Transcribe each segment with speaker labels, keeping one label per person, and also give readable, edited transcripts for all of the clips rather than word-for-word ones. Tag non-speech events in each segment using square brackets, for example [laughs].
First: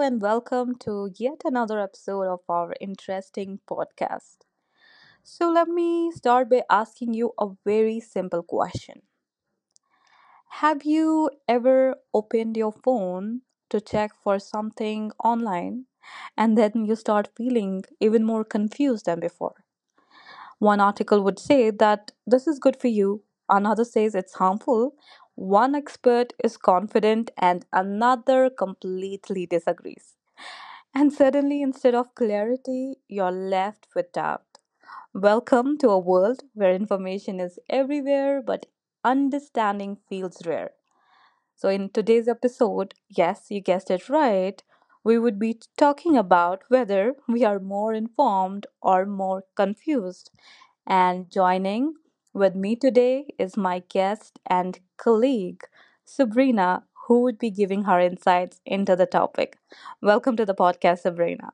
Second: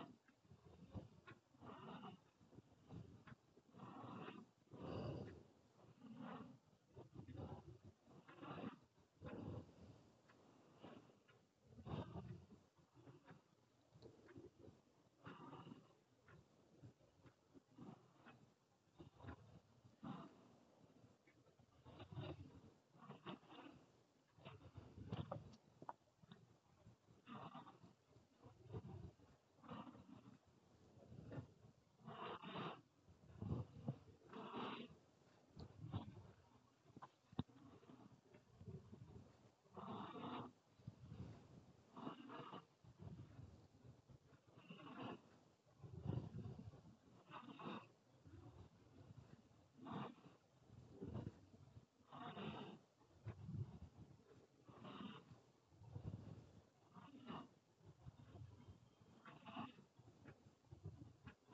Speaker 1: and welcome to yet another episode of our interesting podcast. So, let me start by asking you a very simple question. Have you ever opened your phone to check for something online and then you start feeling even more confused than before? One article would say that this is good for you, another says it's harmful. One expert is confident and another completely disagrees. And suddenly, instead of clarity, you're left with doubt. Welcome to a world where information is everywhere, but understanding feels rare. So, in today's episode, yes, you guessed it right, we would be talking about whether we are more informed or more confused. And joining with me today is my guest and colleague, Sabrina, who would be giving her insights into the topic. Welcome to the podcast, Sabrina.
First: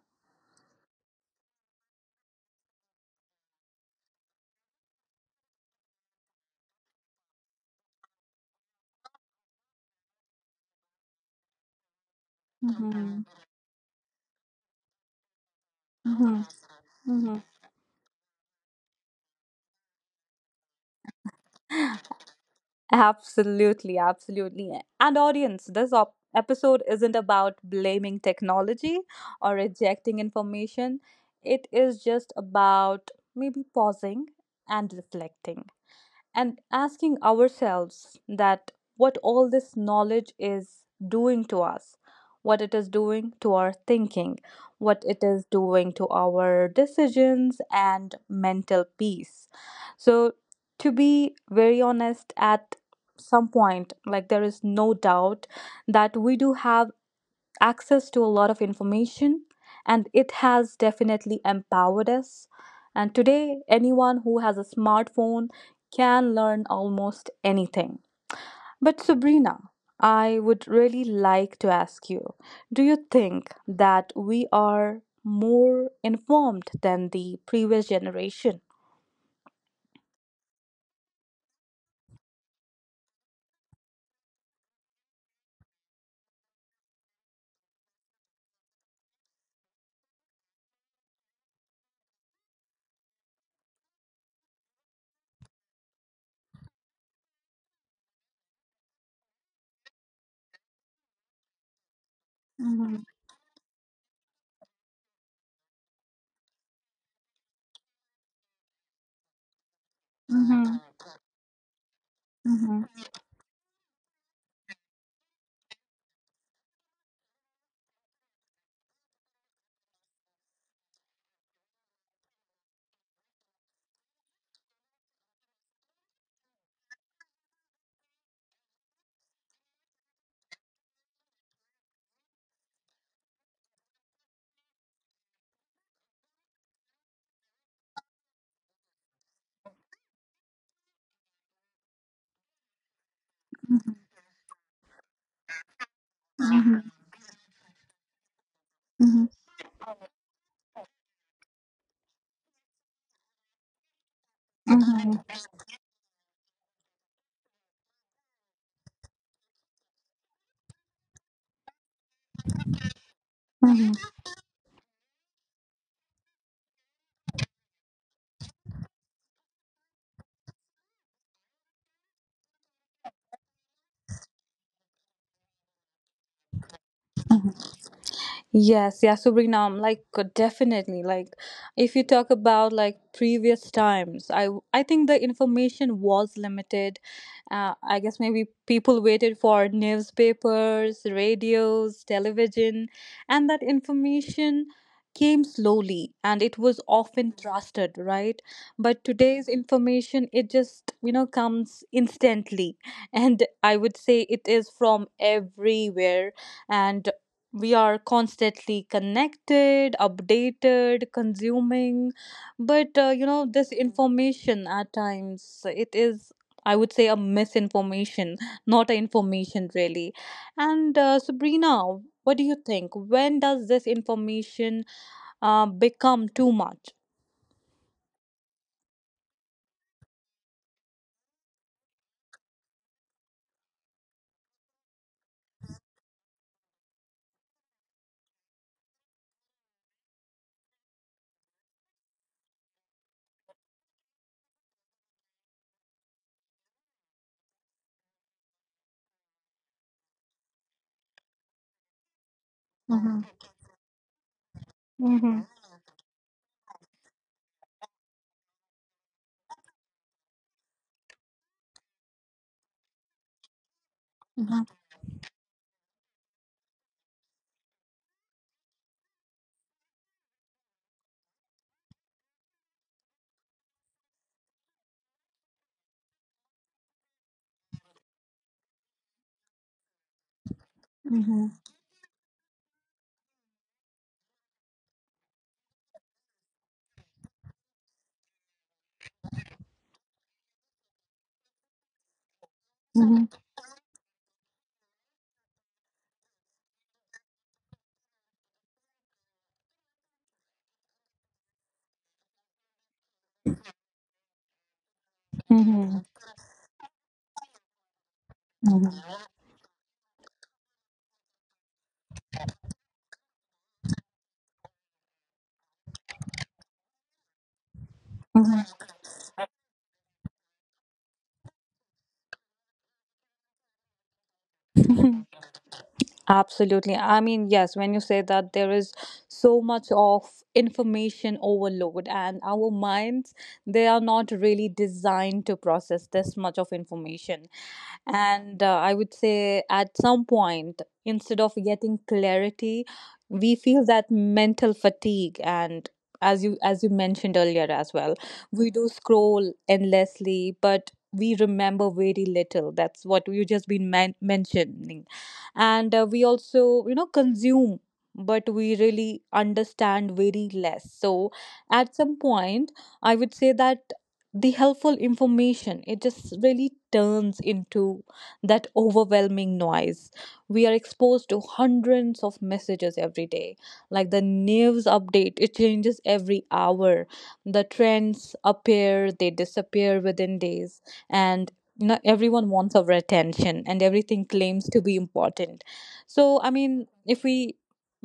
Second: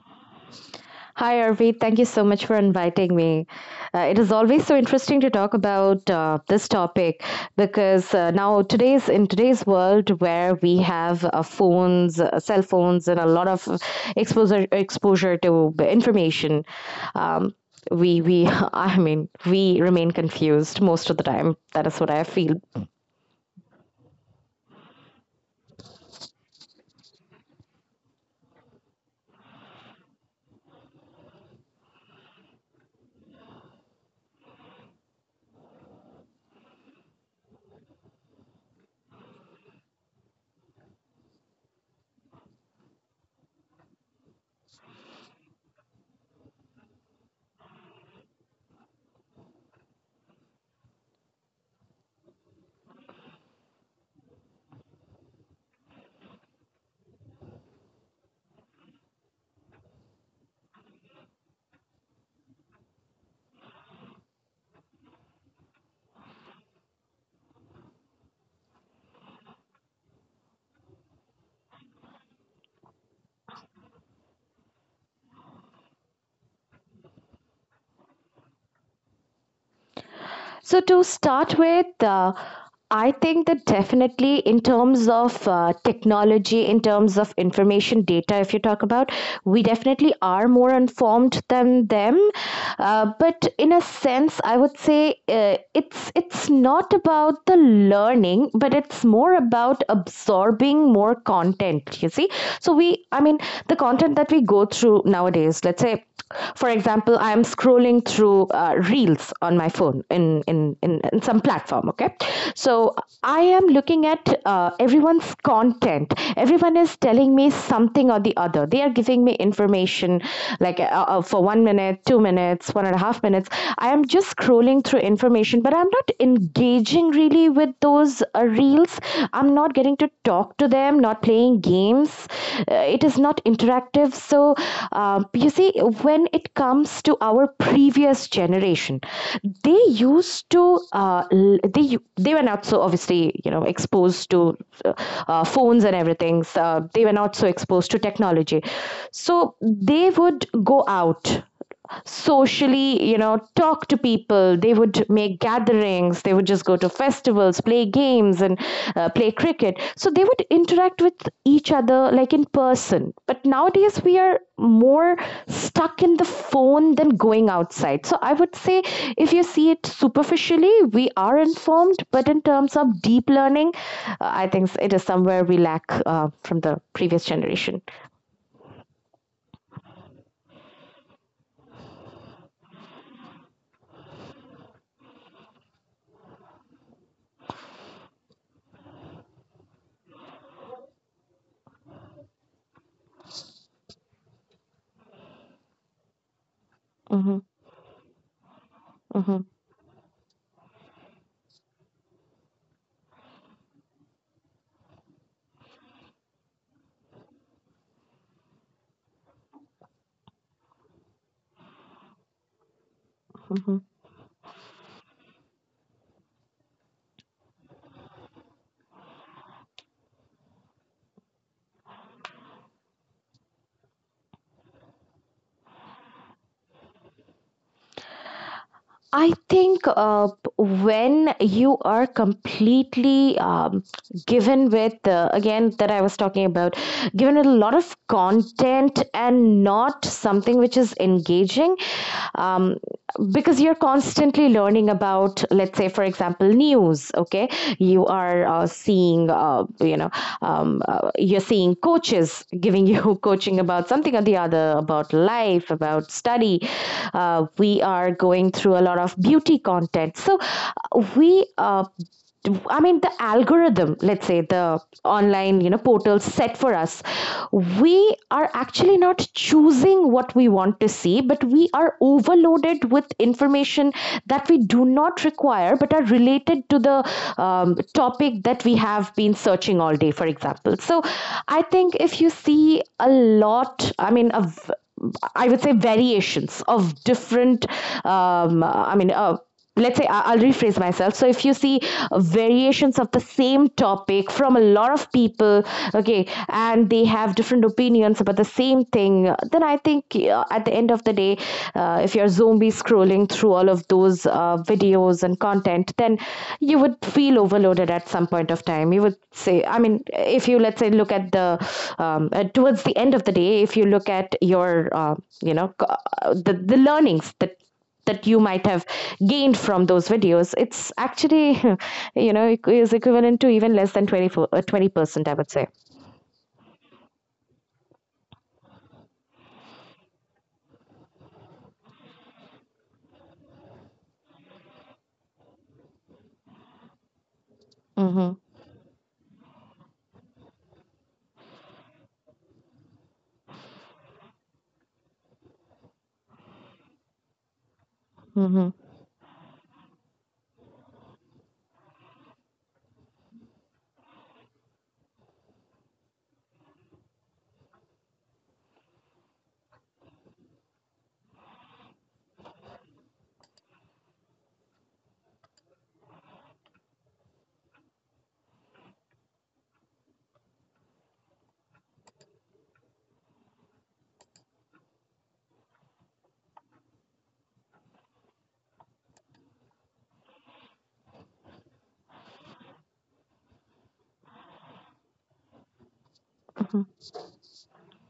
Speaker 2: Hi, Arvind. Thank you so much for inviting me. It is always so interesting to talk about this topic because now today's in today's world where we have phones, cell phones, and
Speaker 1: Mhm,
Speaker 2: a lot of exposure to
Speaker 1: mhm,
Speaker 2: information.
Speaker 1: mhm.
Speaker 2: Um, we we [laughs] we remain confused most of the time. That is
Speaker 1: [laughs]
Speaker 2: what I feel.
Speaker 1: Absolutely, absolutely. And audience, this episode isn't about blaming technology or rejecting information. It is just about maybe pausing and reflecting, and asking ourselves that what all this knowledge is doing to us, what it is doing to our thinking, what it is doing to our decisions and mental peace. So, to be very honest, at some point, like, there is no doubt that we do have access to a lot of information, and it has definitely empowered us. And today, anyone who has a smartphone can learn almost anything. But, Sabrina, I would really like to ask you, do you think that we are more informed than the previous generation?
Speaker 2: So, to start with, I think that definitely in terms of technology, in terms of information data, if you talk about, we definitely are more informed than them. But in a sense, I would say it's not about the learning, but it's more about absorbing more content. You see, so
Speaker 1: Mhm,
Speaker 2: the content that we go through nowadays, let's say, for example, I'm scrolling through reels on my phone in
Speaker 1: mhm,
Speaker 2: in some platform, okay.
Speaker 1: mhm,
Speaker 2: So I am looking at everyone's content. Everyone is telling me something or the other. They are giving me information like for 1 minute, 2 minutes, 1.5 minutes. I am just scrolling through information, but I'm not engaging really with those reels. I'm not getting to talk to them, not playing games. It is not interactive. So, you see, when it comes to our previous generation, they used to they they were not so obviously, you know, exposed to uh, phones and everything, so they were not so exposed to technology. So they would go out socially, you know, talk to people. They would
Speaker 1: mhm,
Speaker 2: make gatherings. They would just go to festivals, play games, and play cricket. So they would interact with each other like in person. But
Speaker 1: mhm,
Speaker 2: nowadays, we are more stuck in the phone than going outside. So I would say if you see it superficially, we are informed. But in terms of deep learning, I think it is somewhere we lack from the previous
Speaker 1: mhm.
Speaker 2: generation.
Speaker 1: Yes, yeah, Suriname, like, definitely. Like, if you talk about like previous times, I think the information was limited. I guess maybe people waited for newspapers, radios, television, and that information came slowly and it was often
Speaker 2: Hmm.
Speaker 1: trusted, right? But
Speaker 2: Hmm.
Speaker 1: today's information, it just, you know, comes instantly. [laughs] And I would say it is from everywhere. And we are constantly connected, updated, consuming, but you know,
Speaker 2: Hmm.
Speaker 1: this information at times, it is, I would say, a misinformation, not a information really. And Sabrina, what do you think? When does this information become too much?
Speaker 2: I think when you are completely given with, again, that I was talking about, given a lot of content and not something which is engaging, um, because you're constantly learning about, let's say, for example, news, okay? You are seeing, you know, you're seeing coaches giving you [laughs]
Speaker 1: Mhm,
Speaker 2: coaching about something or the other, about
Speaker 1: mhm,
Speaker 2: life, about study. We are going through a lot of beauty content. So we uh, I mean, the algorithm, let's say
Speaker 1: mhm,
Speaker 2: the online, you know, portal set for us, we are actually not choosing what we want to see, but we are overloaded with information that we do not require, but are related to the topic that we have been searching all day, for example. So
Speaker 1: mhm,
Speaker 2: I think if you see a lot, I mean, of I would say variations of different, um, I mean, uh, will rephrase myself. So if you see variations of the same topic from a lot of people, okay, and they have different opinions about the same thing, then I think at the end of the day, if you're zombie scrolling through all of those videos and content,
Speaker 1: mhm,
Speaker 2: then you would feel overloaded. At some point of time you would
Speaker 1: mhm,
Speaker 2: say, I mean, if you let's say look at the towards the end of the day, if you look at your the learnings that you might
Speaker 1: mhm,
Speaker 2: have gained from those videos, it's actually [laughs] you know, is equivalent to even less than 24 uh, 20%
Speaker 1: mhm.
Speaker 2: I would say.
Speaker 1: Absolutely. I mean, yes, when you say that, there is so much of information overload, and our minds, they are not really designed to process this much of information.
Speaker 2: Mhm.
Speaker 1: And I would say at some point, instead of getting clarity, we feel that mental fatigue, and as you mentioned earlier as well,
Speaker 2: Mhm.
Speaker 1: we do scroll endlessly but we remember very little. That's what you just been mentioning. And we also, you know, consume, but we really understand very less. So at some point, I would say that the helpful information, it just really turns into that overwhelming noise. We are exposed to hundreds of messages every day. Like, the news update, it changes every hour. The trends appear, they disappear within days. And, you know, everyone wants our attention and everything claims to be important. So, I
Speaker 2: Mhm.
Speaker 1: mean, if we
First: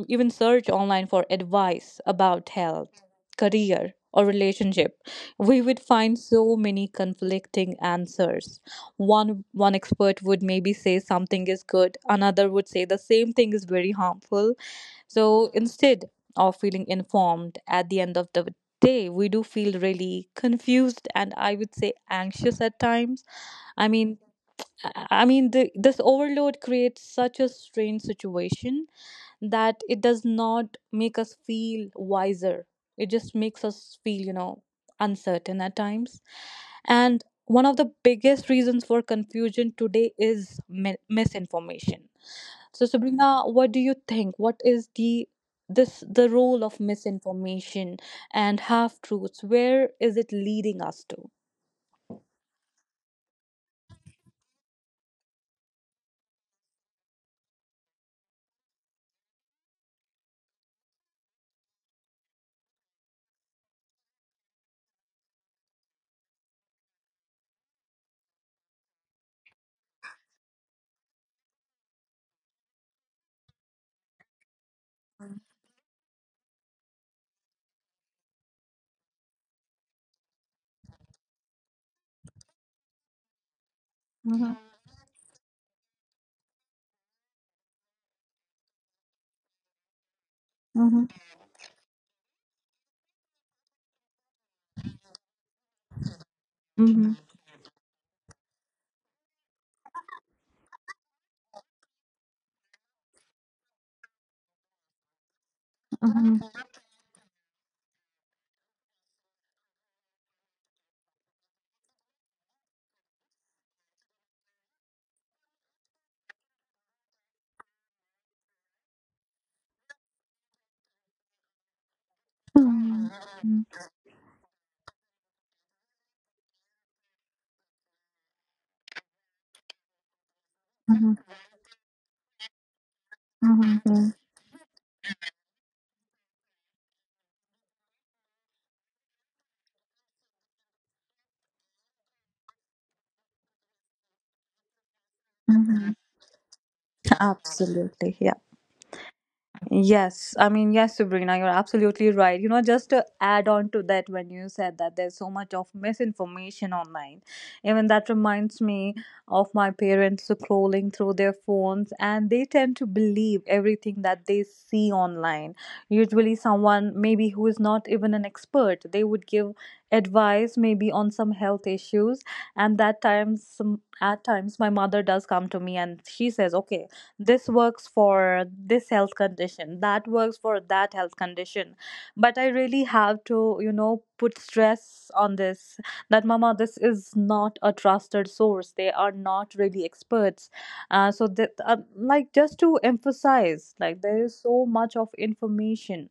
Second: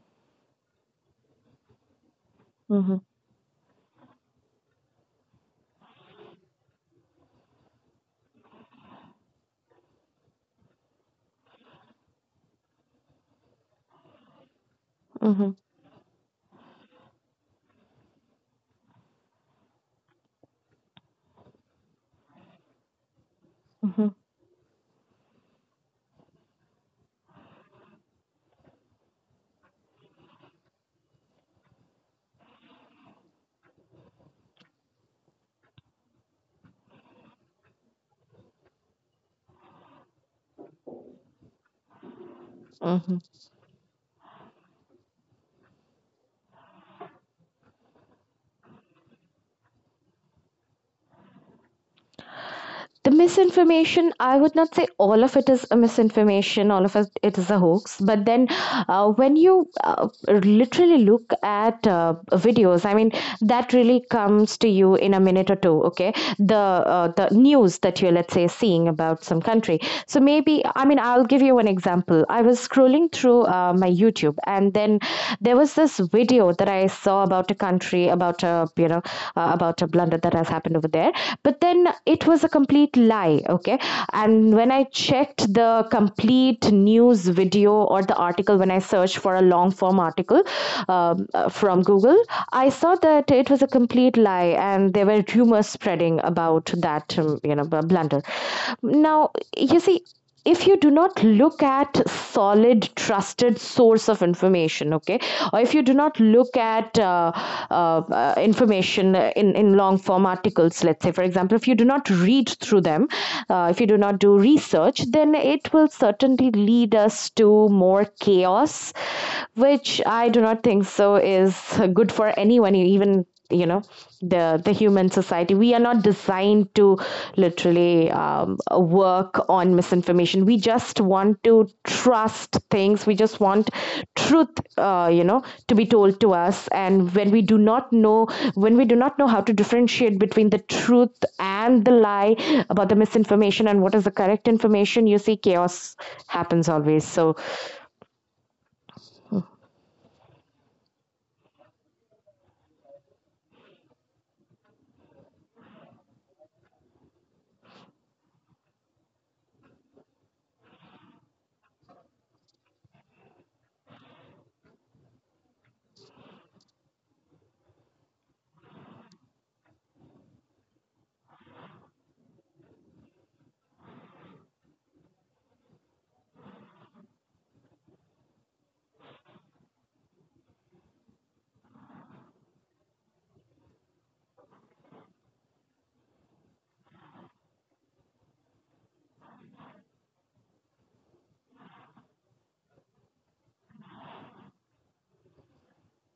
Speaker 1: even search online for advice about
Speaker 2: Mhm.
Speaker 1: health, career, or relationship, we would find so many conflicting answers. One expert would maybe say something is good, another would say the same thing is very harmful. So instead of feeling informed at the end of the day, we do feel really confused, and I would say anxious at times. i
Speaker 2: Mhm.
Speaker 1: mean i I mean the, this overload creates such a strange situation that it does not make us feel wiser. It just makes us feel, you know, uncertain at times. And one of the biggest reasons for confusion today is misinformation. So,
Speaker 2: Mhm.
Speaker 1: Sabrina, what do you think? What is the role of misinformation and half truths? Where is it leading us to?
Speaker 2: The misinformation, I would not say all of it is a misinformation, all of it, it is a hoax, but then when you literally look at videos, I mean that really comes to you in a minute or two, okay. The the news that you're, let's say, seeing about some country, so maybe, I mean, I'll give you an example. I was scrolling through my YouTube and then there was this video show that I saw about a country, about a, you know, about a blunder that has happened over there. But then it was a complete lie. Okay, and
Speaker 1: Mm-hmm.
Speaker 2: when I checked the complete news video or the article, when I searched for a long form article from Google, I saw that it was a complete lie, and there were rumors spreading about
Speaker 1: Mm-hmm.
Speaker 2: that, you know, blunder. Now you see, if you do not look at solid trusted source of information, okay, or if you do not look at uh, information in long form articles, let's say, for example, if you do not read through them, if you do not do research, then it will certainly lead us to more chaos, which I do not think so is good for anyone,
Speaker 1: Mm-hmm.
Speaker 2: even, you know, the human society. We are not designed to literally work on misinformation. We just
Speaker 1: Mhm,
Speaker 2: want to trust things. We just want
Speaker 1: mhm, mhm,
Speaker 2: truth, you know, to be told to us. And when we do not know, when we do not know how to differentiate between the truth and the lie, about the misinformation and what is the correct information, you see chaos
Speaker 1: mhm.
Speaker 2: happens always. So,
Speaker 1: Absolutely. Yes, I mean, yes, Sabrina, you're absolutely right. You know, just to add on to that, when you said that there's so much of misinformation online, even that reminds me of my parents scrolling through their phones, and they tend to believe everything that they see online. Usually, someone maybe who is not even an expert, they would give advice maybe on some health issues, and that times, some, at times, my mother does come to me and she says, okay, this works for this health condition, that works for that health condition, but I really have to, you know, put stress on this, that, mama, this is not a trusted source, they are not really experts. So that like, just to emphasize, like, there is so much of information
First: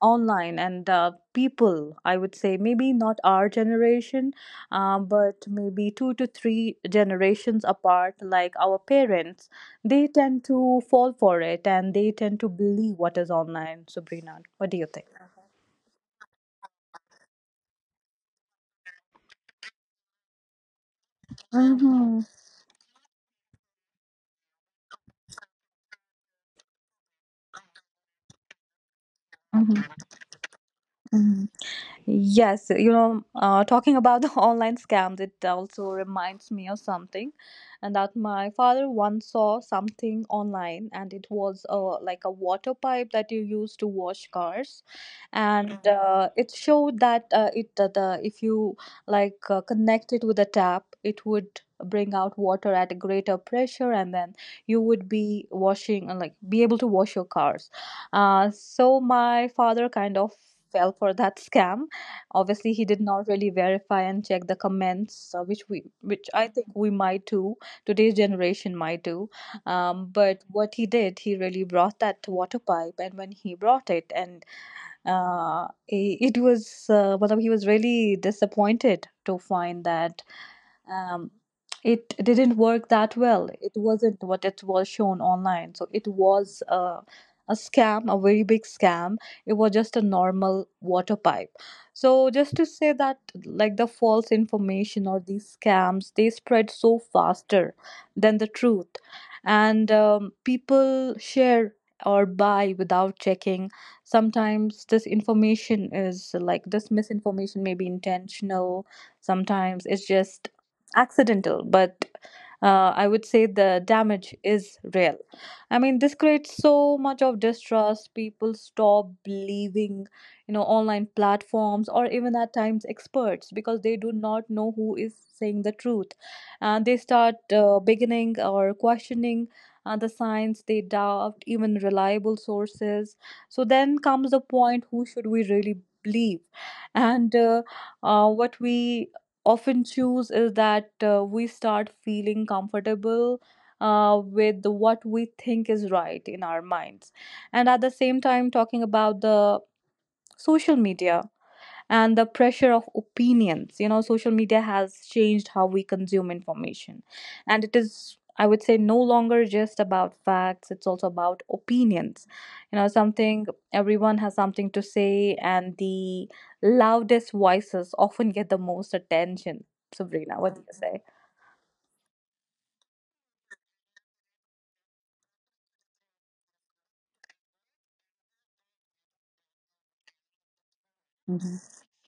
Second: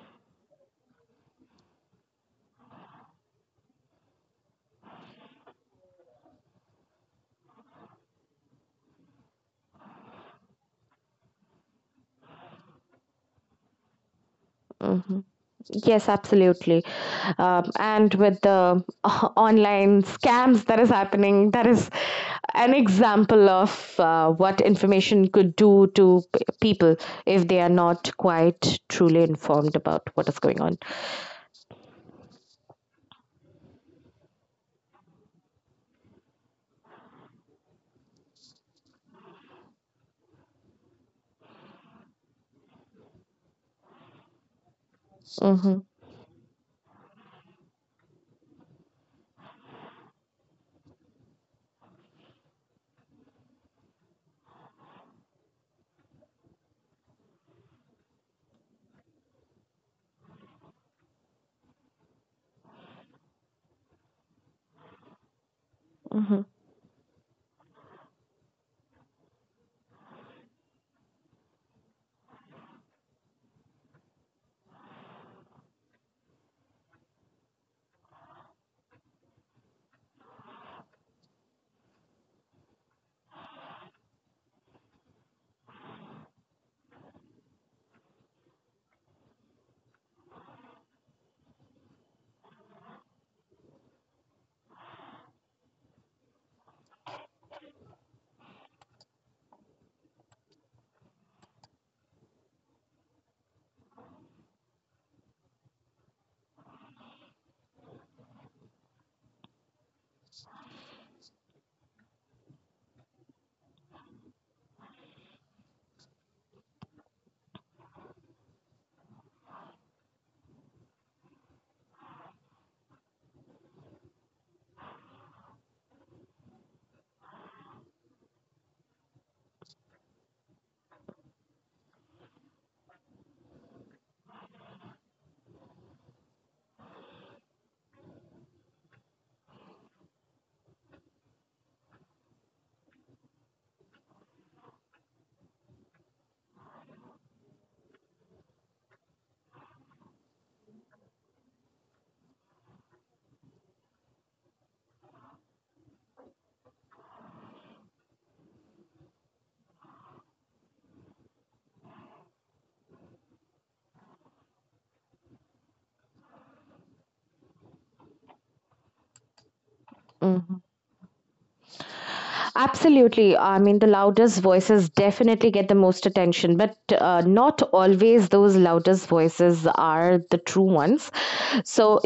Speaker 1: online, and people, I would say, maybe not our generation, but maybe two to three generations apart, like our parents, they tend to fall for it and they tend to believe what is online. Sabrina, what do you think?
Speaker 2: mhm. Yes, absolutely. And with the [laughs] online scams that is happening, that is
Speaker 1: Mm-hmm.
Speaker 2: an example of what information could do to p- people if they are not quite truly informed about what is going on.
Speaker 1: Mm-hmm. Yes, you know, talking about the [laughs] online scams, it also reminds me of something, and that my father once saw something online, and it was a like a water pipe that you use to wash cars, and
Speaker 2: Mm-hmm,
Speaker 1: Mhm. It showed that if you like connect it with a tap, it would bring out water at a greater pressure, and then you would be washing like, be able to wash your cars. So my father kind of fell for that [laughs] scam. Obviously he did not really verify and check the comments, which we, which
Speaker 2: mm-hmm.
Speaker 1: I think we might do, today's generation might do. But what he did, he really brought that water pipe, and when he brought it, and it was well, he was really disappointed to find that um, it didn't work that well. It wasn't what it was shown online. So it was a scam, a very big scam. It was just a normal water pipe. So just to say that, like, the false information or these scams, they spread so faster than the truth, and people share or buy without checking. Sometimes this information is like this misinformation may be intentional, sometimes it's just accidental, but I would say the damage is real. I mean, this creates so much of distrust. People stop believing, you know, online platforms or even at times experts, because they do not know who is saying the truth, and they start beginning or questioning. The science, they doubt even reliable sources. So then comes the point, who should we really believe? And what we often choose is that we start feeling comfortable with what we think is right in our minds. And at the same time, talking about the social media and the pressure of opinions, you know, social media has changed how we consume information, and it is, I would say, no longer just about facts, it's also about opinions. You know, something, everyone has something to say, and the loudest voices often get the most attention. Sabrina, what
Speaker 2: Mm-hmm.
Speaker 1: do you say?
Speaker 2: Absolutely. I mean, the loudest voices definitely get the most attention, but not always those loudest voices are the true ones.
Speaker 1: Mhm.
Speaker 2: So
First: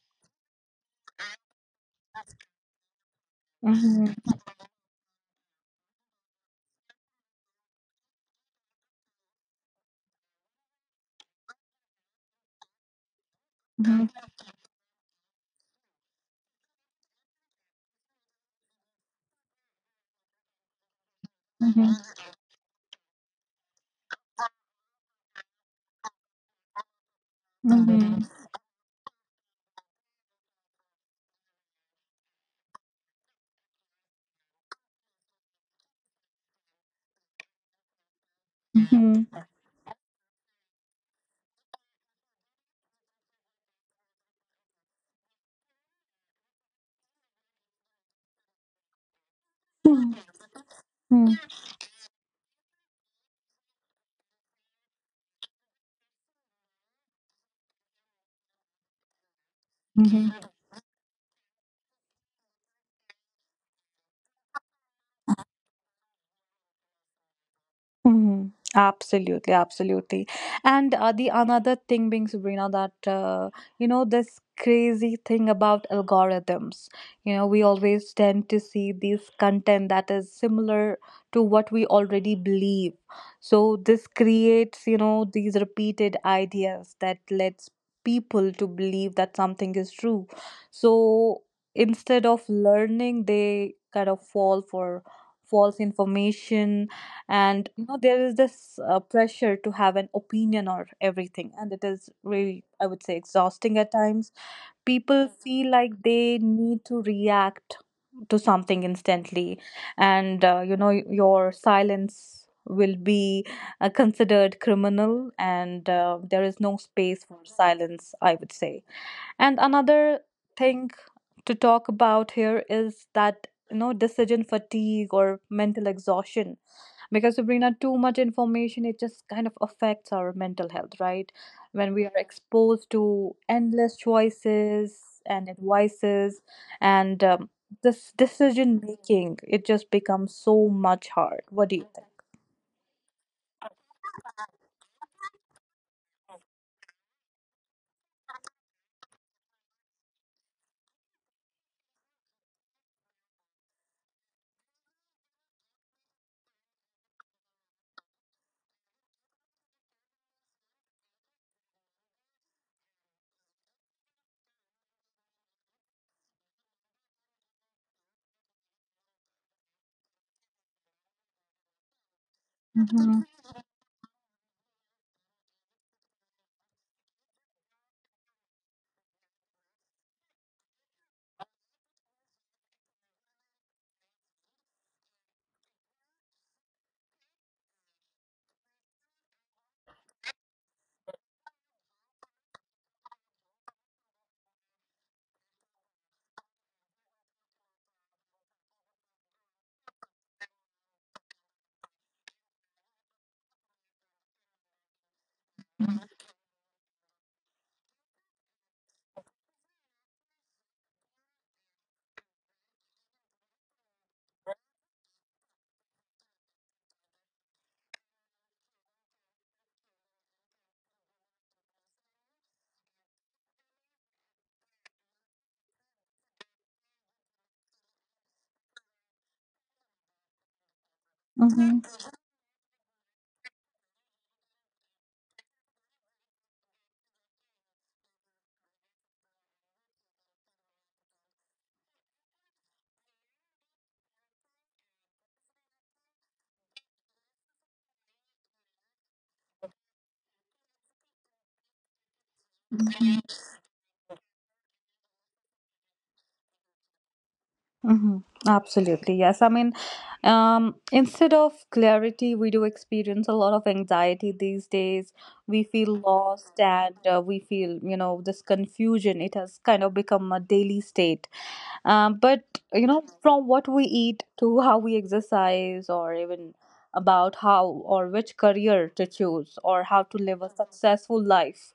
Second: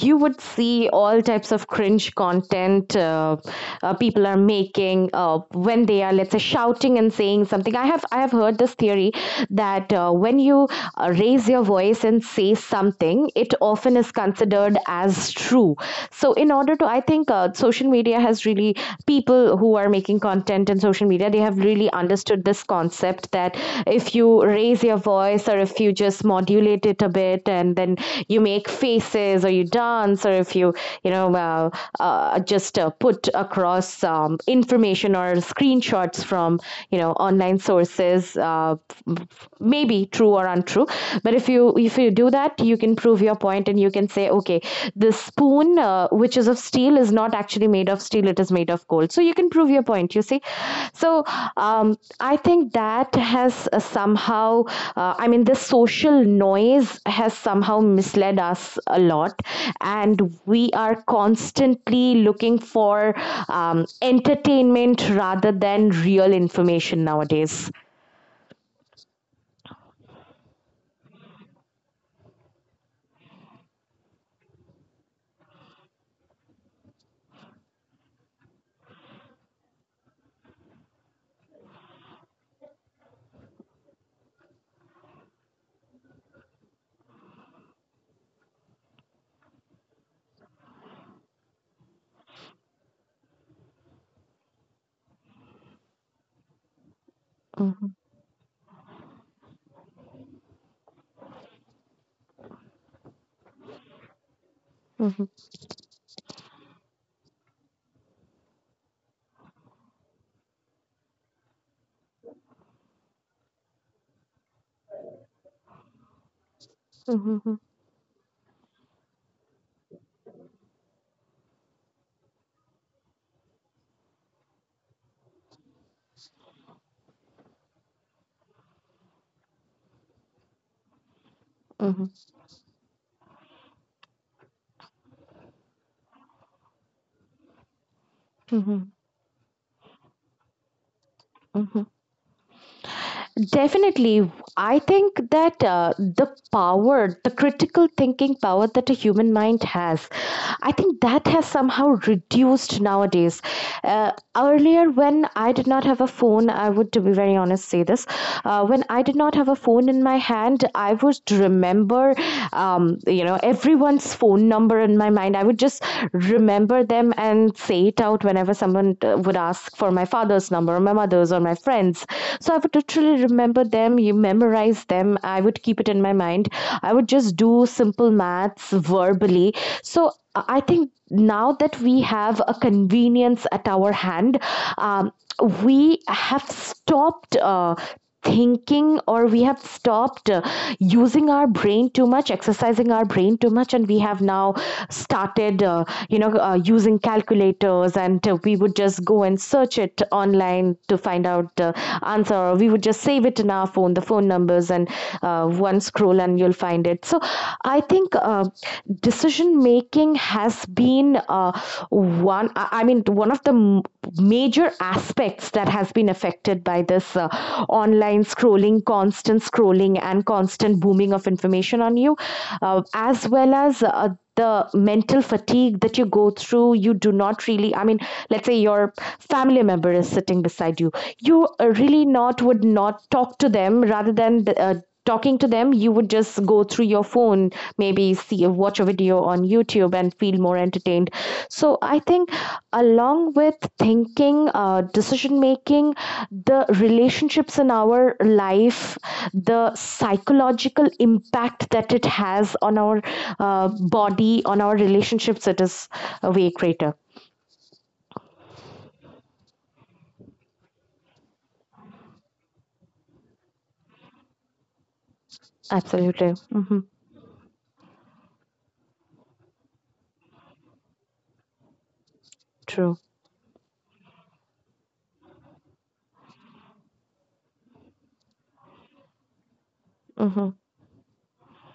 Speaker 2: you would see all types of cringe content
Speaker 1: Mhm.
Speaker 2: people are making when they are, let's say, shouting and saying something. I have heard this theory that when you raise your voice and say something, it often is
Speaker 1: Mhm.
Speaker 2: considered as true. So in order to, I think, social media has really, people who are making content in social media, they have really
Speaker 1: Mhm.
Speaker 2: understood this concept that if you raise your voice or if you just modulate it a bit and then you make faces or you dance or if you, you know, just put across information or screenshots from, you know, online sources,
Speaker 1: Mhm. Mhm.
Speaker 2: maybe true or untrue, but if you do that, you can prove your point and you can say, okay, this spoon, which is of steel, is not actually made of steel, it is made of gold. So you can prove your point, you see. So,
Speaker 1: Mhm.
Speaker 2: um, I think that has somehow I mean, this social noise has somehow misled us a lot, and
Speaker 1: Mhm.
Speaker 2: we are constantly looking for entertainment rather than real information nowadays.
Speaker 1: Mhm. Absolutely, absolutely. And the another thing being, Sabrina, that you know, this crazy thing about algorithms. You know, we always tend to see these content that is similar to what we already believe. So this creates, you know, these repeated ideas that lets people to believe that something is true. So instead of learning, they kind of fall for false information. And you
Speaker 2: Mhm,
Speaker 1: know there is this pressure to have an opinion on everything, and it is really, I would say, exhausting at times.
Speaker 2: mhm,
Speaker 1: People feel like they need to react to something instantly, and you know, your silence will be considered criminal, and there is no space for
Speaker 2: mhm,
Speaker 1: silence, I would say. And another thing to talk about here is that, you know, decision fatigue or mental exhaustion, because, Sabrina, too much information, it just kind of affects our mental health, right?
Speaker 2: mhm,
Speaker 1: When we
Speaker 2: mhm,
Speaker 1: are exposed to endless choices and advices, and this decision
Speaker 2: mhm,
Speaker 1: making, it just becomes so much hard. What do
Speaker 2: mhm.
Speaker 1: you think?
Speaker 2: Definitely. I think that the power, the critical thinking power that a human mind has, I think that has somehow reduced nowadays. Earlier, when I did not have a phone, I would, to be very honest, say this. When I did not have a phone in my hand, I would remember, you know, everyone's phone number in my mind. I would just remember them and say it out whenever someone would ask for my father's number or my mother's or my friend's. So I would
Speaker 1: Mm-hmm.
Speaker 2: literally remember them, you memorize them. I would keep it in my mind. I would just do simple maths verbally. So I think now that we have a convenience at our hand, um, we have stopped thinking, or we have stopped using our brain too much, exercising our brain too much, and we have now started you know, using calculators, and we would just go and search it online to find out the answer, or we would just save it in our phone, the phone numbers, and one scroll and you'll find it. So I think decision making has been one I mean one of the major aspects that has been affected by this online scrolling, constant scrolling and constant booming of information on you, as well as the mental fatigue that you go through. You do not really, I mean, let's say your family member is sitting beside you, you really not would not talk to them. Rather than talking to them, you would just go through your phone, maybe see watch a video on YouTube and feel more entertained. So I think along with thinking, decision making, the relationships in our life, the psychological impact that it has on our
Speaker 1: Mm-hmm.
Speaker 2: uh, body, on our relationships, it is way greater.
Speaker 1: Hmm. Absolutely, yes. I mean, instead of clarity, we do experience a lot of anxiety these days. We feel
Speaker 2: Absolutely.
Speaker 1: lost,
Speaker 2: Hmm.
Speaker 1: and we feel, you know, this confusion. It has kind of become a daily state. But you
Speaker 2: True.
Speaker 1: know, from what we eat to how we exercise or even about how or which career to choose or how to live
Speaker 2: Hmm.
Speaker 1: a successful life,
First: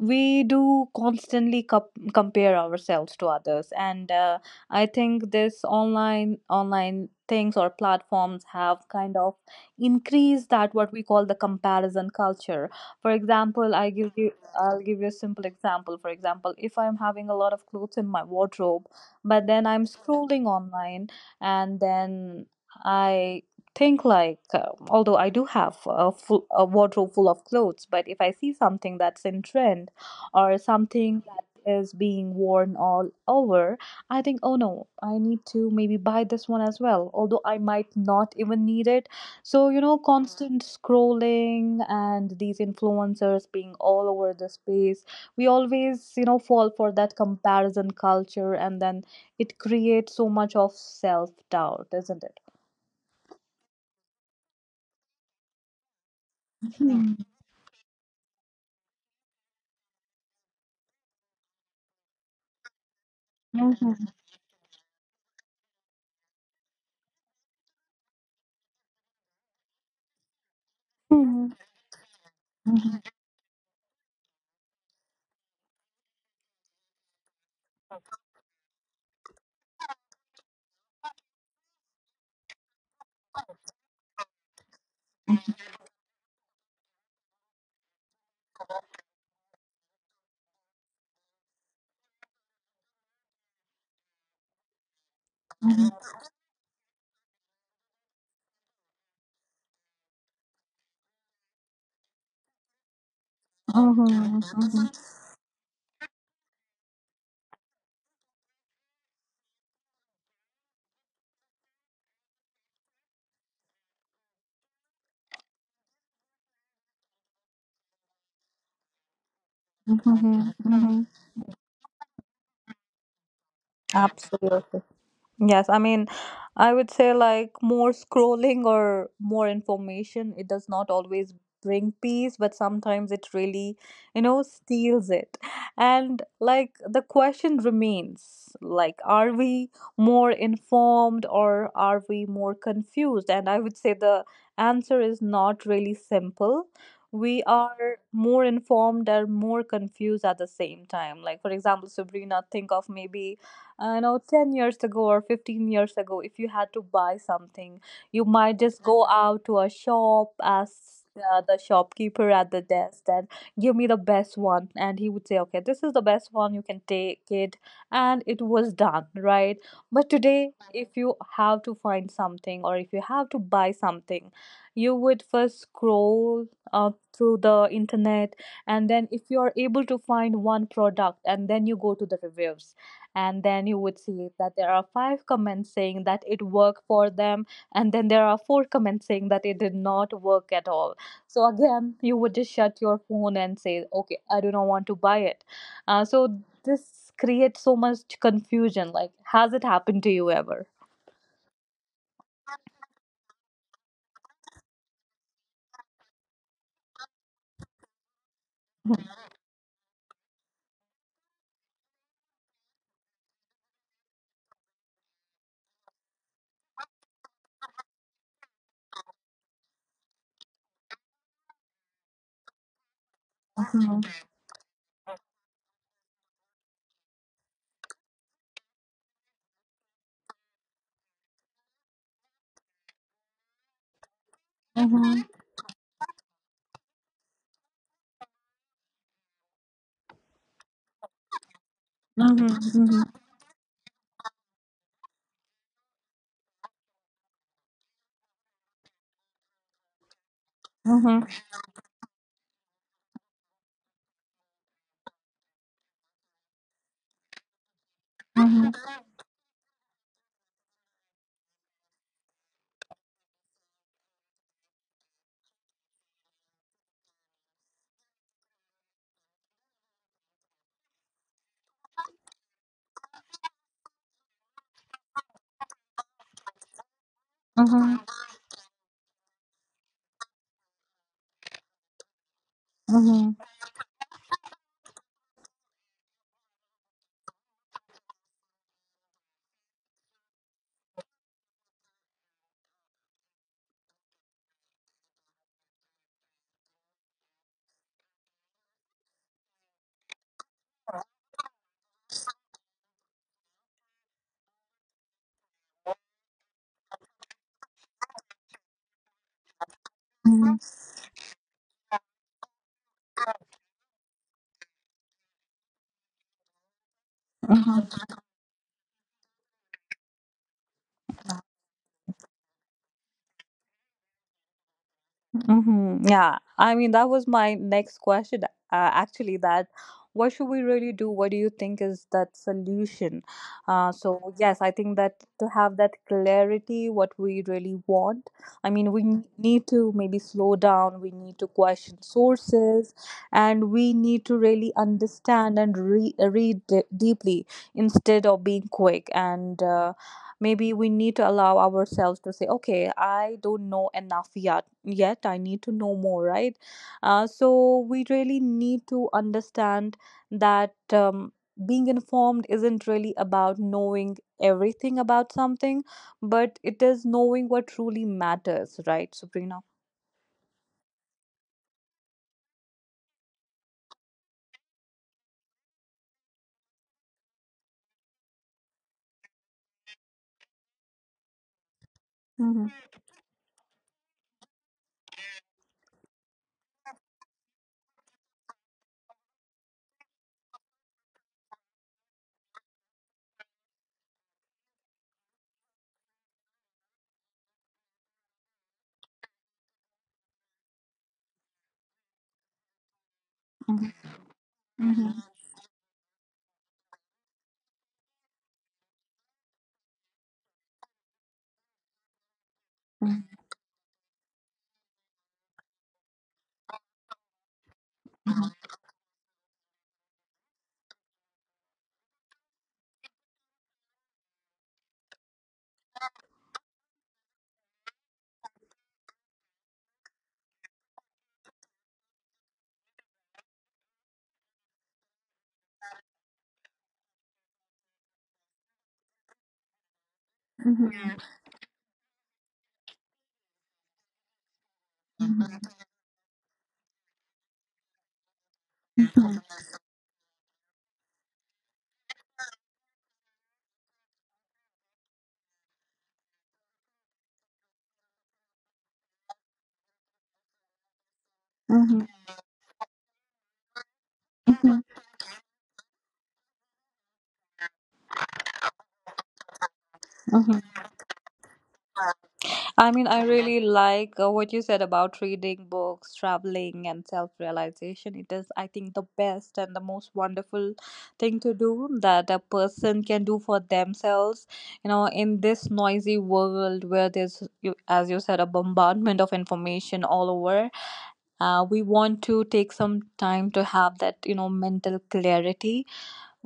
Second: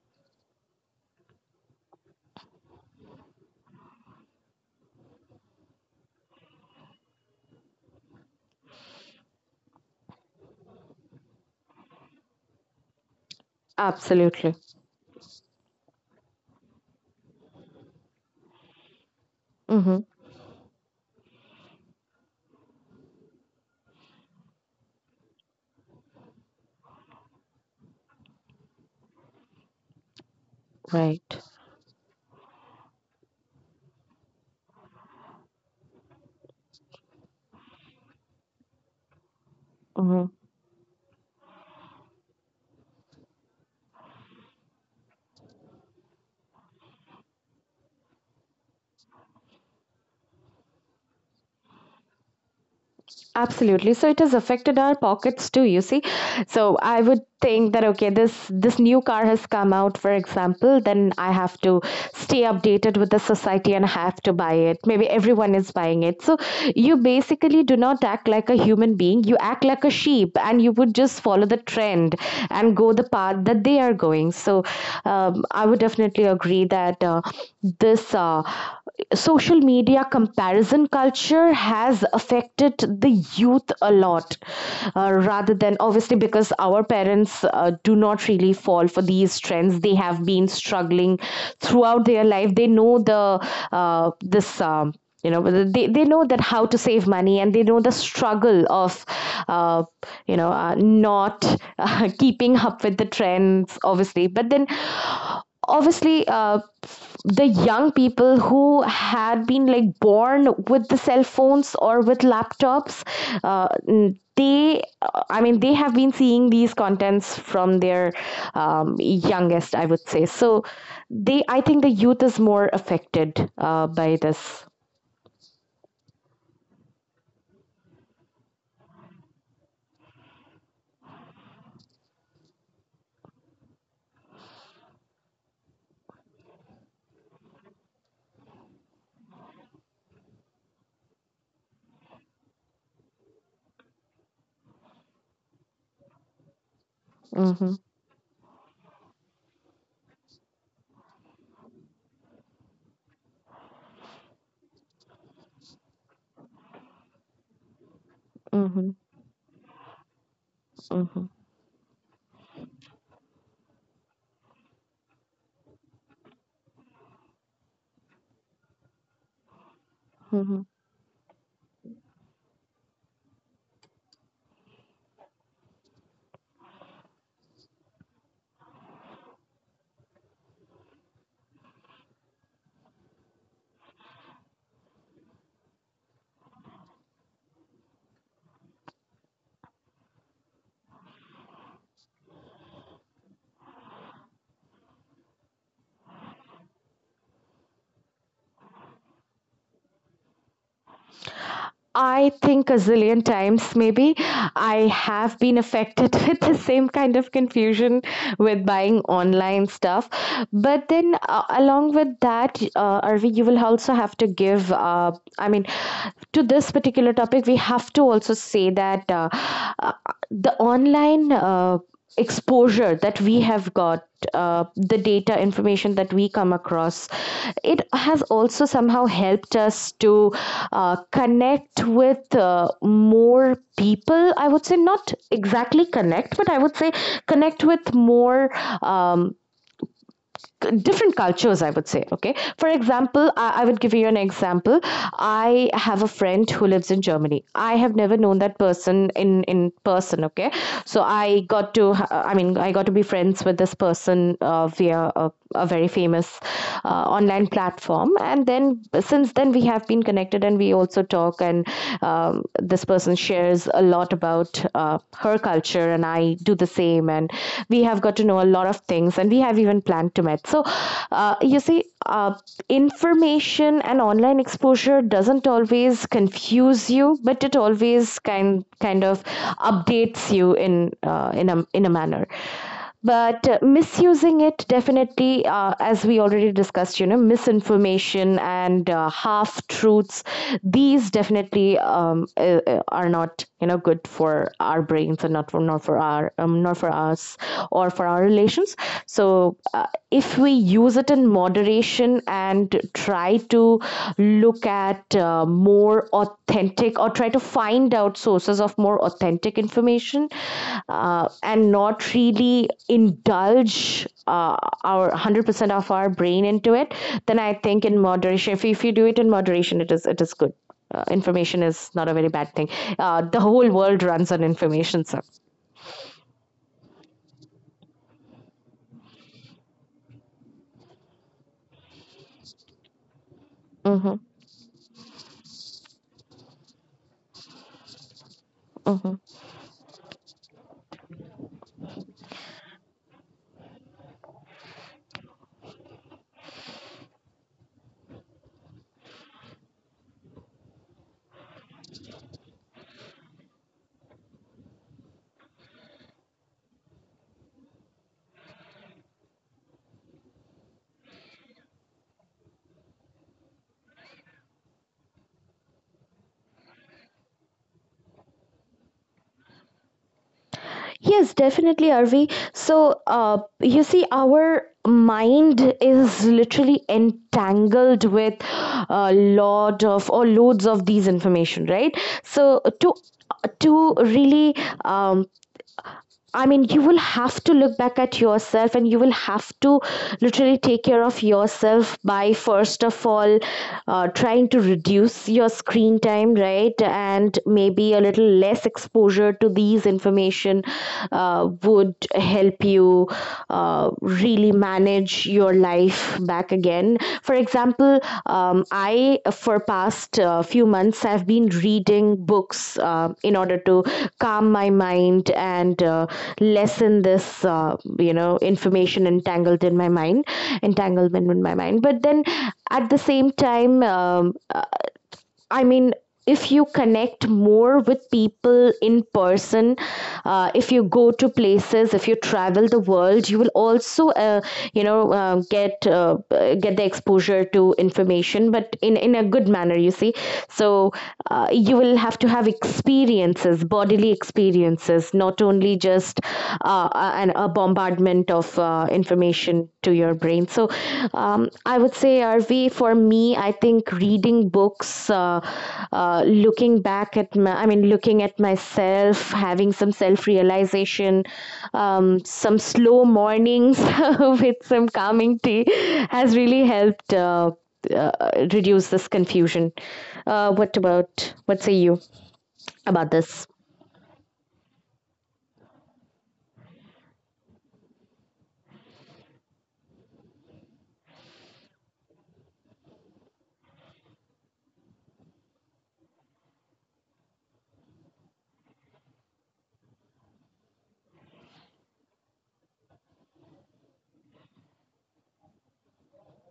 Speaker 1: we do constantly compare ourselves to others. And I think this online things or platforms have kind of increased that what we call the comparison culture. For example,
Speaker 2: Absolutely.
Speaker 1: I'll give you a simple example. For example, if I'm having a lot of clothes in my wardrobe, but then I'm
Speaker 2: Hmm.
Speaker 1: scrolling online and then I think like although I do have a wardrobe full of clothes, but if I see something that's in trend or something
Speaker 2: Right.
Speaker 1: that is being worn all over, I think, oh no, I need to maybe buy this one as well, although I might not even need it. So,
Speaker 2: Mm-hmm.
Speaker 1: constant scrolling and these influencers being all over the space, we always, fall for that comparison culture, and then it creates so much of self doubt, isn't it?
Speaker 2: Absolutely. So it has affected our pockets too, you see. So I
Speaker 1: Hmm.
Speaker 2: would think that, okay, this new car has come out, for example, then I have to stay updated with the society and
Speaker 1: Mhm.
Speaker 2: have to buy it. Maybe everyone is buying it, so you basically do not act like a human being, you act like a sheep and you would just follow
Speaker 1: Mhm.
Speaker 2: the trend and go
Speaker 1: Mhm.
Speaker 2: the path that they are going. So I would definitely agree that this social media comparison culture has affected the youth a lot, rather than obviously because our parents do not really fall for these trends. They have been struggling throughout their life. They know the this you know they,
Speaker 1: Mhm.
Speaker 2: they know that how to save money and they know the struggle of uh, not [laughs] keeping up with the trends, obviously. But then
Speaker 1: Mhm.
Speaker 2: obviously, the young people who had been like born with the cell phones or with laptops, uh, they I mean, they have been seeing these contents from their youngest, I would say.
Speaker 1: Mhm.
Speaker 2: So
Speaker 1: Mhm.
Speaker 2: they, I think the youth is more affected by this.
Speaker 1: Absolutely. Yes, I mean, I would say like more scrolling or more information, it does not always bring peace, but sometimes it really, you know, steals it. And like the question remains like, are we more informed or are we more confused? And I would say the answer is not really simple. We
Speaker 2: Mm-hmm,
Speaker 1: are more informed and more confused at the same time. Like, for example, Sabrina, think of maybe you know, 10 years ago or 15 years ago, if you had to buy something, you might just
Speaker 2: mm-hmm,
Speaker 1: go out to a shop, ask
Speaker 2: mm-hmm,
Speaker 1: the shopkeeper at the desk and give me the best one, and he would say okay, this is the best one, you can take it, and it was done, right? But today,
Speaker 2: mm-hmm.
Speaker 1: if you have to find something or if you have to buy something, you would first scroll uh, through the internet, and then if you are able to find one product, and then you go to the reviews, and then you would see that there are five comments saying that it worked for them, and then there are four comments saying that it did not work at all. So again, you would just shut your phone and say okay, I do not want to buy it. So this creates so much confusion. Like, has it happened to you ever?
Speaker 2: I think a zillion times, maybe I have been affected [laughs] with the same kind of confusion with buying online stuff. But then, along with that, Arvi, you will also have to give, I mean, to this particular topic, we have to also say that uh, the online. Exposure that we have
Speaker 1: Mhm,
Speaker 2: got, the data information that we come across, it has also somehow helped us to connect with more people, I would say. Not
Speaker 1: mhm,
Speaker 2: exactly connect, but I would say connect with more um, different cultures, I would say. Okay, for
Speaker 1: mhm,
Speaker 2: example, I would give you an example. I have a friend who lives in Germany. I have never known that person in person, okay. So
Speaker 1: mhm,
Speaker 2: I got to, I mean, I got to be friends with this person via a very famous online platform, and
Speaker 1: mhm, mhm,
Speaker 2: then since then we have been connected and we also talk. And this person shares a lot about her culture and I do the same, and we have got to know a lot of things and we have even planned to meet. So you see, information and online exposure doesn't always confuse you, but it
Speaker 1: mhm,
Speaker 2: always kind of updates you in a manner.
Speaker 1: mhm,
Speaker 2: But misusing it definitely, as we already discussed, you know, misinformation and, half truths, these definitely are not, you know, good for our brains and not for, not for our not for our us or for our relations. So, uh, if we use it in moderation and try to look at more authentic or try to find out sources of more authentic information,
Speaker 1: mhm,
Speaker 2: and not really indulge uh, our 100% of our brain into it, then I think
Speaker 1: mhm,
Speaker 2: in moderation, if you do it in moderation, it is good. Information is not a very bad thing. The whole world runs on information, sir.
Speaker 1: hmm. Yeah, I mean, that was my next question, actually, that what should we really do? What do you think is that solution? Uh,
Speaker 2: Mm-hmm,
Speaker 1: so, yes, I think that to have that clarity, what we really want, I mean, we
Speaker 2: mm-hmm.
Speaker 1: need to maybe slow down, we need to question sources, and we need to really understand and read deeply instead of being quick. And maybe we need to allow ourselves to say okay, I don't know enough yet, I need to know more, right? So we really need to understand that being informed isn't really about knowing everything about something, but it is knowing what truly matters, right, Sabrina?
Speaker 2: Yes, definitely, Arvi. So, you see, our mind is literally entangled with a lot of or loads of these information, right? So,
Speaker 1: Mhm,
Speaker 2: to really, um, I mean, you will have to look back at yourself and you will have to literally take care of yourself by, first of all, trying to reduce your screen time, right? And maybe a little less exposure to these information would help you
Speaker 1: mhm,
Speaker 2: really
Speaker 1: mhm,
Speaker 2: manage your life back again. For example, I for past few months I've been reading books in order to calm my mind and, lessen this uh, information entangled in my mind, entanglement in my mind. But then at the same time, I mean, if you connect more with people in person, if you go to places, if you travel the world, you will also, get the exposure to information, but in a good manner. You see, so
Speaker 1: mhm,
Speaker 2: you will have to have experiences, bodily experiences,
Speaker 1: mhm,
Speaker 2: not only
Speaker 1: mhm,
Speaker 2: just a bombardment of information to your brain. So, I would say, RV, for me, I think reading books, looking back at my, I mean, looking at myself, having some self realization,
Speaker 1: mhm,
Speaker 2: some slow mornings [laughs] with
Speaker 1: mhm,
Speaker 2: some calming tea has really helped uh, reduce this confusion.
Speaker 1: mhm.
Speaker 2: What about, what say you
Speaker 1: I mean,
Speaker 2: about
Speaker 1: I
Speaker 2: this?
Speaker 1: really like what you said about reading books, traveling, and self realization. It is, I think, the best and the most wonderful thing to do that a person can do for themselves. You know, in this noisy world where there's, you, as you said, a bombardment of information all over, we want to take some time to have that, you know, mental clarity.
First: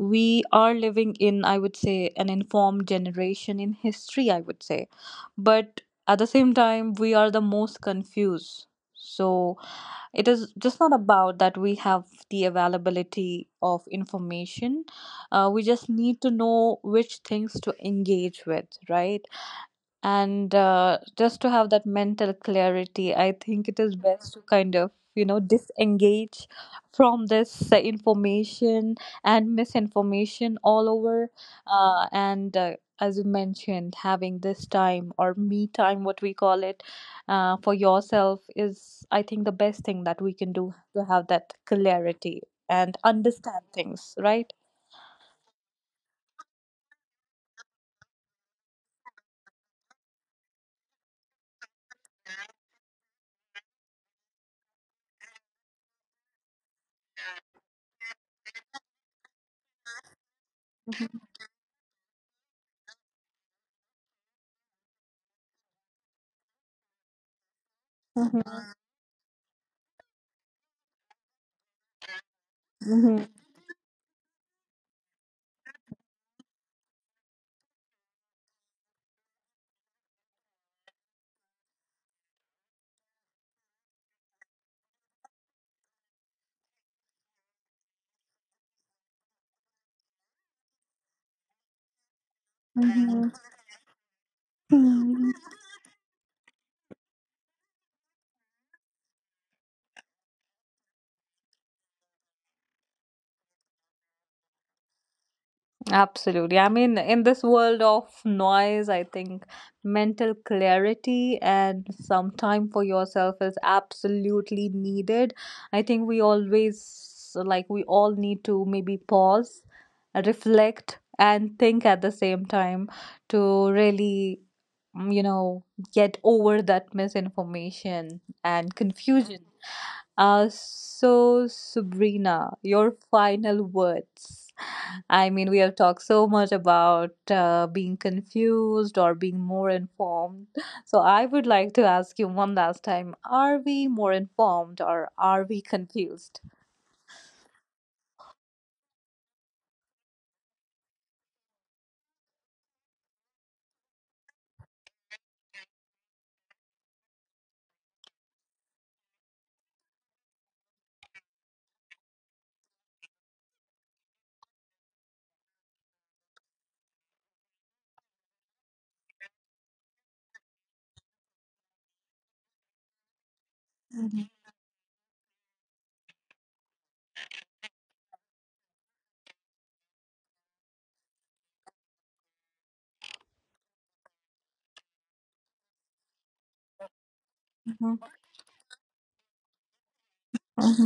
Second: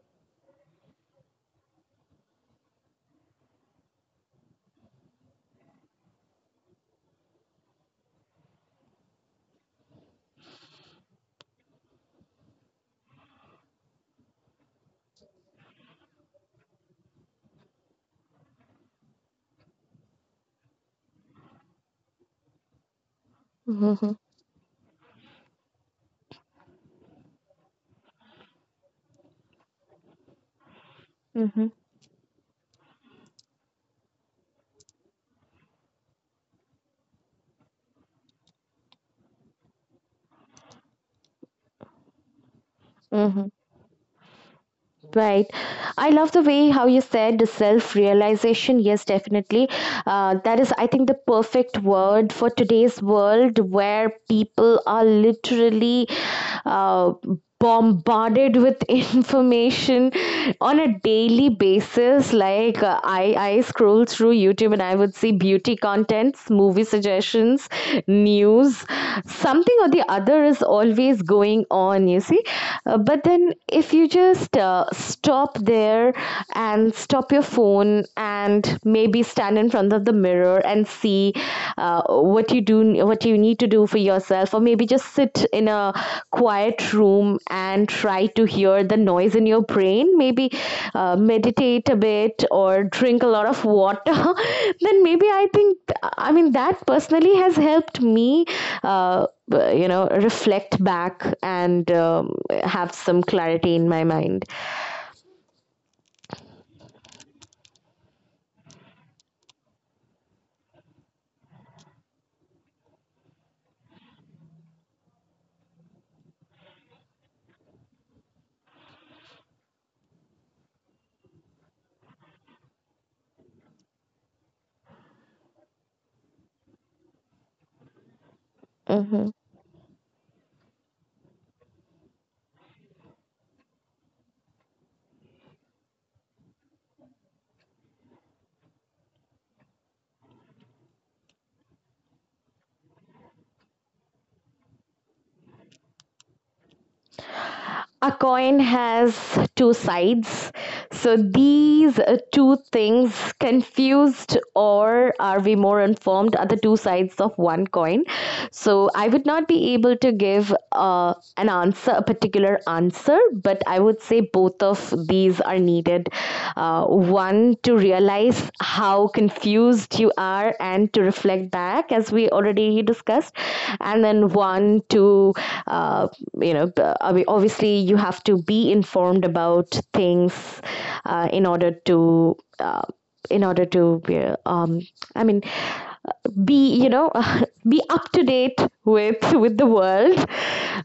Speaker 1: We are living in, I would say, an informed generation in history, I would say, but at the same time we are the most confused. So it is just not about that we have the availability of information. We just need to know which things to engage with, right? And just to have that mental clarity, I think it is
Speaker 2: Mm-hmm.
Speaker 1: best to kind of, you know, disengage from this information and misinformation all over.
Speaker 2: Mm-hmm.
Speaker 1: And as you mentioned, having this time or me time, what we call it, for yourself is, I think, the best thing that we can do to have that clarity and
Speaker 2: Mm-hmm.
Speaker 1: understand things, right?
Speaker 2: Right. I love the way how you said the self realization. Yes, definitely. That is, I think, the perfect word for today's world where people are literally uh, bombarded with [laughs] information on a daily basis. Like, I scroll through YouTube and I would see beauty contents, movie suggestions,
Speaker 1: Mhm.
Speaker 2: news. Something or the other is always going on, you see. But
Speaker 1: Mhm.
Speaker 2: then, if you just stop there and stop your phone and maybe stand in front of the mirror and see what you do, what you need to do for yourself, or maybe just sit in a quiet room and try to hear the noise in your brain, maybe meditate a bit or drink a
Speaker 1: Mhm.
Speaker 2: lot of water [laughs] then maybe
Speaker 1: Mhm.
Speaker 2: I think, I mean that personally has helped me uh, you know reflect back and have some clarity in my mind.
Speaker 1: Absolutely. I mean, in this world of noise, I think mental clarity and some time for yourself is absolutely needed. I think we always, like, we all need to maybe pause, reflect, and think at the same time to really, you know, get over that misinformation and
Speaker 2: Mhm.
Speaker 1: confusion. So, Sabrina, your final words. I mean, we have talked so much about being confused or being more informed. So, I would like to ask you one last time, are we more informed or are we confused?
Speaker 2: A coin has two sides. So these two things, confused or are we more informed, are the two sides of one coin. So I would not be able to give an answer, a particular answer, but I would say both of these are needed. One, to realize how confused you are and to reflect back, as we already discussed. And then one, to, uh, you know, obviously you have to be informed about things in order to. In order to i mean be, you know, [laughs] be
Speaker 1: Mhm.
Speaker 2: up to date with the world,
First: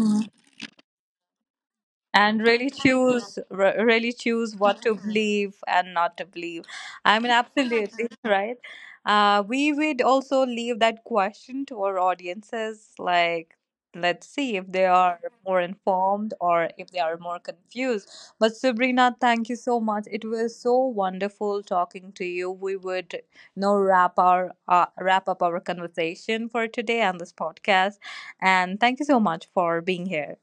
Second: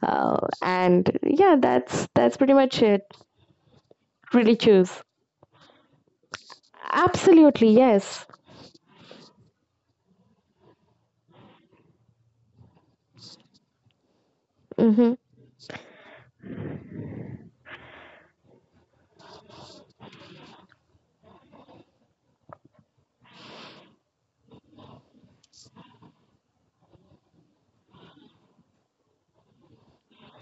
Speaker 2: uh, and yeah, that's
Speaker 1: And
Speaker 2: pretty
Speaker 1: really
Speaker 2: much it.
Speaker 1: choose really choose
Speaker 2: Really
Speaker 1: what to
Speaker 2: choose.
Speaker 1: believe and not to believe. I mean,
Speaker 2: Absolutely,
Speaker 1: absolutely, [laughs]
Speaker 2: yes.
Speaker 1: right? We would also leave that question to our audiences. Like, let's see if they
Speaker 2: Hmm.
Speaker 1: are more informed or if they are more confused. But Sabrina, thank you so much, it was so wonderful talking to you. We would, you know, wrap our wrap up our conversation for today and this podcast, and thank you so much for being here.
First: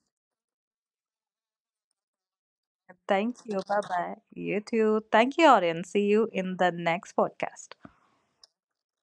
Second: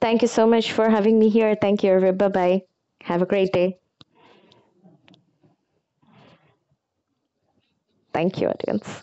Speaker 2: Thank you so much for having me here. Thank you, Arif. Bye bye. Have a
Speaker 1: Thank
Speaker 2: great
Speaker 1: you.
Speaker 2: day.
Speaker 1: Bye bye. You too. Thank you, audience. See you in the next podcast.
Speaker 2: Thank you, audience.